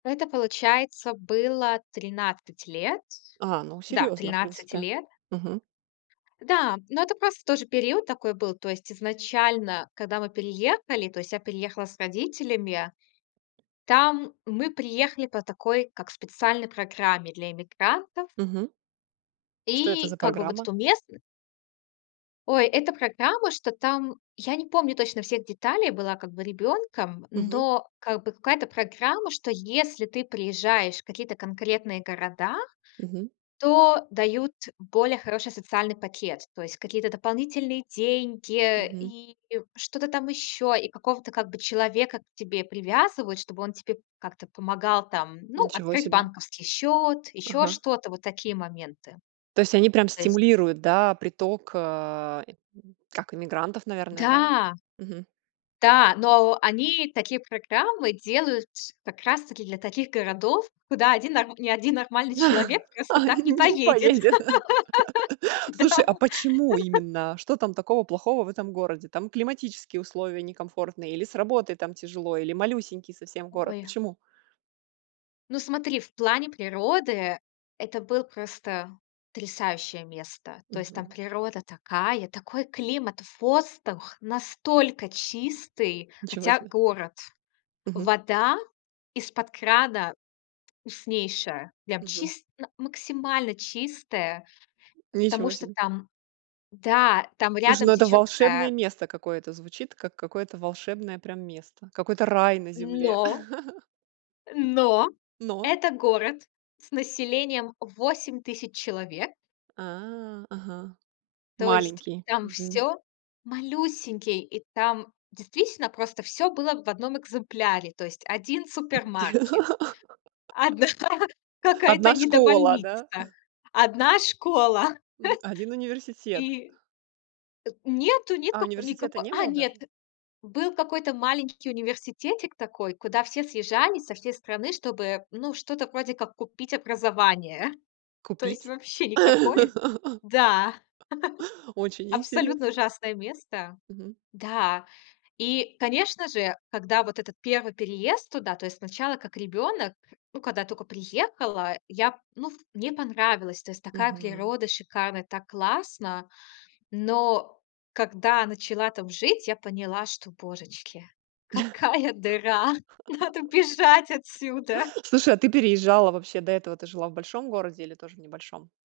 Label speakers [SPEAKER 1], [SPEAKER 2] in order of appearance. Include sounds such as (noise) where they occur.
[SPEAKER 1] Это, получается, было 13 лет.
[SPEAKER 2] А, ну
[SPEAKER 1] Да,
[SPEAKER 2] серьёзно, в
[SPEAKER 1] 13
[SPEAKER 2] принципе.
[SPEAKER 1] лет.
[SPEAKER 2] Мгм.
[SPEAKER 1] Да, но это просто тоже период такой был. То есть изначально, когда мы переехали, то есть я переехала с родителями, там мы приехали по такой как специальной программе для иммигрантов.
[SPEAKER 2] Мгм. Что это
[SPEAKER 1] И
[SPEAKER 2] за
[SPEAKER 1] как бы, вот,
[SPEAKER 2] программа?
[SPEAKER 1] эту местн Ой, это программа, что там я не помню точно всех деталей, была как бы ребенком,
[SPEAKER 2] Мгм.
[SPEAKER 1] но как бы какая-то программа, что если ты приезжаешь в какие-то конкретные города,
[SPEAKER 2] Мгм.
[SPEAKER 1] то дают более хороший социальный пакет. То есть какие-то дополнительные деньги
[SPEAKER 2] Мгм.
[SPEAKER 1] и что-то там еще. И какого-то как бы человека к тебе привязывают, чтобы он тебе как-то помогал там, ну,
[SPEAKER 2] Ничего
[SPEAKER 1] открыть
[SPEAKER 2] себе.
[SPEAKER 1] банковский счет, еще
[SPEAKER 2] Ага.
[SPEAKER 1] что-то. Вот такие моменты.
[SPEAKER 2] То есть они прям
[SPEAKER 1] То есть
[SPEAKER 2] стимулируют, да, приток, э как иммигрантов, наверное, да?
[SPEAKER 1] Да!
[SPEAKER 2] Мгм.
[SPEAKER 1] Да. Но о они такие программы делают, как раз-таки для таких городов, куда один ни один нормальный человек
[SPEAKER 2] (laughs)
[SPEAKER 1] просто так не
[SPEAKER 2] Не
[SPEAKER 1] поедет.
[SPEAKER 2] поедет.
[SPEAKER 1] (laughs)
[SPEAKER 2] (laughs)
[SPEAKER 1] Да.
[SPEAKER 2] Слушай, а почему
[SPEAKER 1] (laughs)
[SPEAKER 2] именно? Что там такого плохого в этом городе? Там климатические условия некомфортные, или с работой там тяжело, или малюсенький совсем город?
[SPEAKER 1] Ой!
[SPEAKER 2] Почему?
[SPEAKER 1] Ну, смотри, в плане природы это был просто потрясающее место. То есть там
[SPEAKER 2] Мгм.
[SPEAKER 1] природа такая, такой климат, воздух настолько чистый,
[SPEAKER 2] Ничего
[SPEAKER 1] хотя
[SPEAKER 2] себе.
[SPEAKER 1] город.
[SPEAKER 2] Мгм.
[SPEAKER 1] Вода из-под крана вкуснейшая, прям
[SPEAKER 2] Мгм.
[SPEAKER 1] чис на максимально чистая, потому
[SPEAKER 2] Ничего
[SPEAKER 1] что
[SPEAKER 2] себе.
[SPEAKER 1] там да, там
[SPEAKER 2] Слушай,
[SPEAKER 1] рядом
[SPEAKER 2] ну, это
[SPEAKER 1] течёт
[SPEAKER 2] волшебное
[SPEAKER 1] такая
[SPEAKER 2] место какое-то. Звучит как какое-то волшебное прям место, какой-то рай на земле.
[SPEAKER 1] Но Но
[SPEAKER 2] (laughs) Но?
[SPEAKER 1] это город с населением 8000 человек.
[SPEAKER 2] А, ага.
[SPEAKER 1] То есть
[SPEAKER 2] Маленький.
[SPEAKER 1] там
[SPEAKER 2] Мгм.
[SPEAKER 1] всё Малюсенький, и там действительно просто всё было в 1 экземпляре. То есть 1 супермаркет,
[SPEAKER 2] (laughs)
[SPEAKER 1] 1 какая-то
[SPEAKER 2] 1 школа, да?
[SPEAKER 1] недобольницах, 1 школа. (chuckles)
[SPEAKER 2] Мгм, 1 университет.
[SPEAKER 1] И э, нету, нет
[SPEAKER 2] А
[SPEAKER 1] како
[SPEAKER 2] университета
[SPEAKER 1] никакой.
[SPEAKER 2] не
[SPEAKER 1] А,
[SPEAKER 2] было
[SPEAKER 1] нет.
[SPEAKER 2] даже?
[SPEAKER 1] Был какой-то маленький университетик такой, куда все съезжались со всей страны, чтобы, ну, что-то вроде как купить образование. То есть
[SPEAKER 2] Купить?
[SPEAKER 1] вообще никакое.
[SPEAKER 2] (laughs)
[SPEAKER 1] Да. (laughs)
[SPEAKER 2] Очень
[SPEAKER 1] Абсолютно
[SPEAKER 2] интересно.
[SPEAKER 1] ужасное место.
[SPEAKER 2] Мгм.
[SPEAKER 1] Да. И, конечно же, когда вот этот 1 переезд туда, то есть сначала как ребёнок, ну, когда я тока приехала, я, ну, ф мне понравилось. То есть такая
[SPEAKER 2] Мгм.
[SPEAKER 1] природа шикарная, так классно. Но когда начала там жить, я поняла, что, божечки, какая дыра, надо бежать отсюда.
[SPEAKER 2] (laughs) Слушай, а ты переезжала вообще до этого? Ты жила в большом городе или тоже в небольшом?